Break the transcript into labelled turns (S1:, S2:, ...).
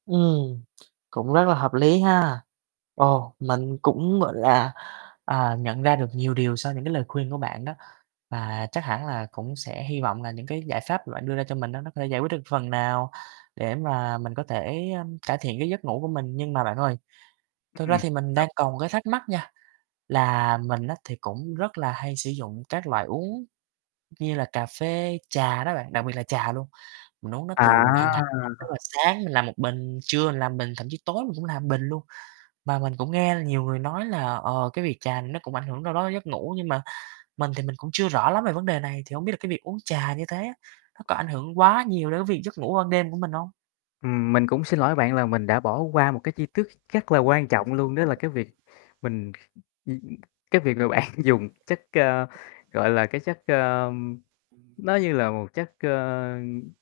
S1: Ừm, cũng rất là hợp lý ha. Ồ, mình cũng, gọi là, à, nhận ra được nhiều điều sau những cái lời khuyên của bạn đó. Và chắc hẳn là cũng sẽ hy vọng là những cái giải pháp mà bạn đưa ra cho mình á, nó có thể giải quyết được phần nào, để mà mình có thể, ơm, cải thiện cái giấc ngủ của mình. Nhưng mà bạn ơi, thực ra
S2: Ừm.
S1: thì mình
S2: [unintelligible]
S1: đang còn một cái thắc mắc nha, là mình á, thì cũng rất là hay sử dụng các loại uống như là cà phê, trà đó bạn, đặc biệt là trà luôn. Mình uống nó
S2: À.
S1: từ hàng ngày, tức là sáng mình làm 1 bình, trưa mình làm bình, thậm chí tối mình cũng làm 1 bình luôn. Mà mình cũng nghe nhiều người nói là, ờ, cái việc trà này nó cũng ảnh hưởng đâu đó giấc ngủ, nhưng mà mình thì mình cũng chưa rõ lắm về vấn đề này. Thì hông biết là cái việc uống trà như thế á, nó có ảnh hưởng quá nhiều đến cái việc giấc ngủ ban đêm của mình hông?
S2: Ừm, mình cũng xin lỗi bạn là mình đã bỏ qua một cái chi tiết rất là quan trọng luôn, đó là cái việc
S1: [unintelligible]
S2: mình ưm, ừm cái việc mà bạn dùng chất, ờ, gọi là cái chất, ờm nó như là một chất, ờ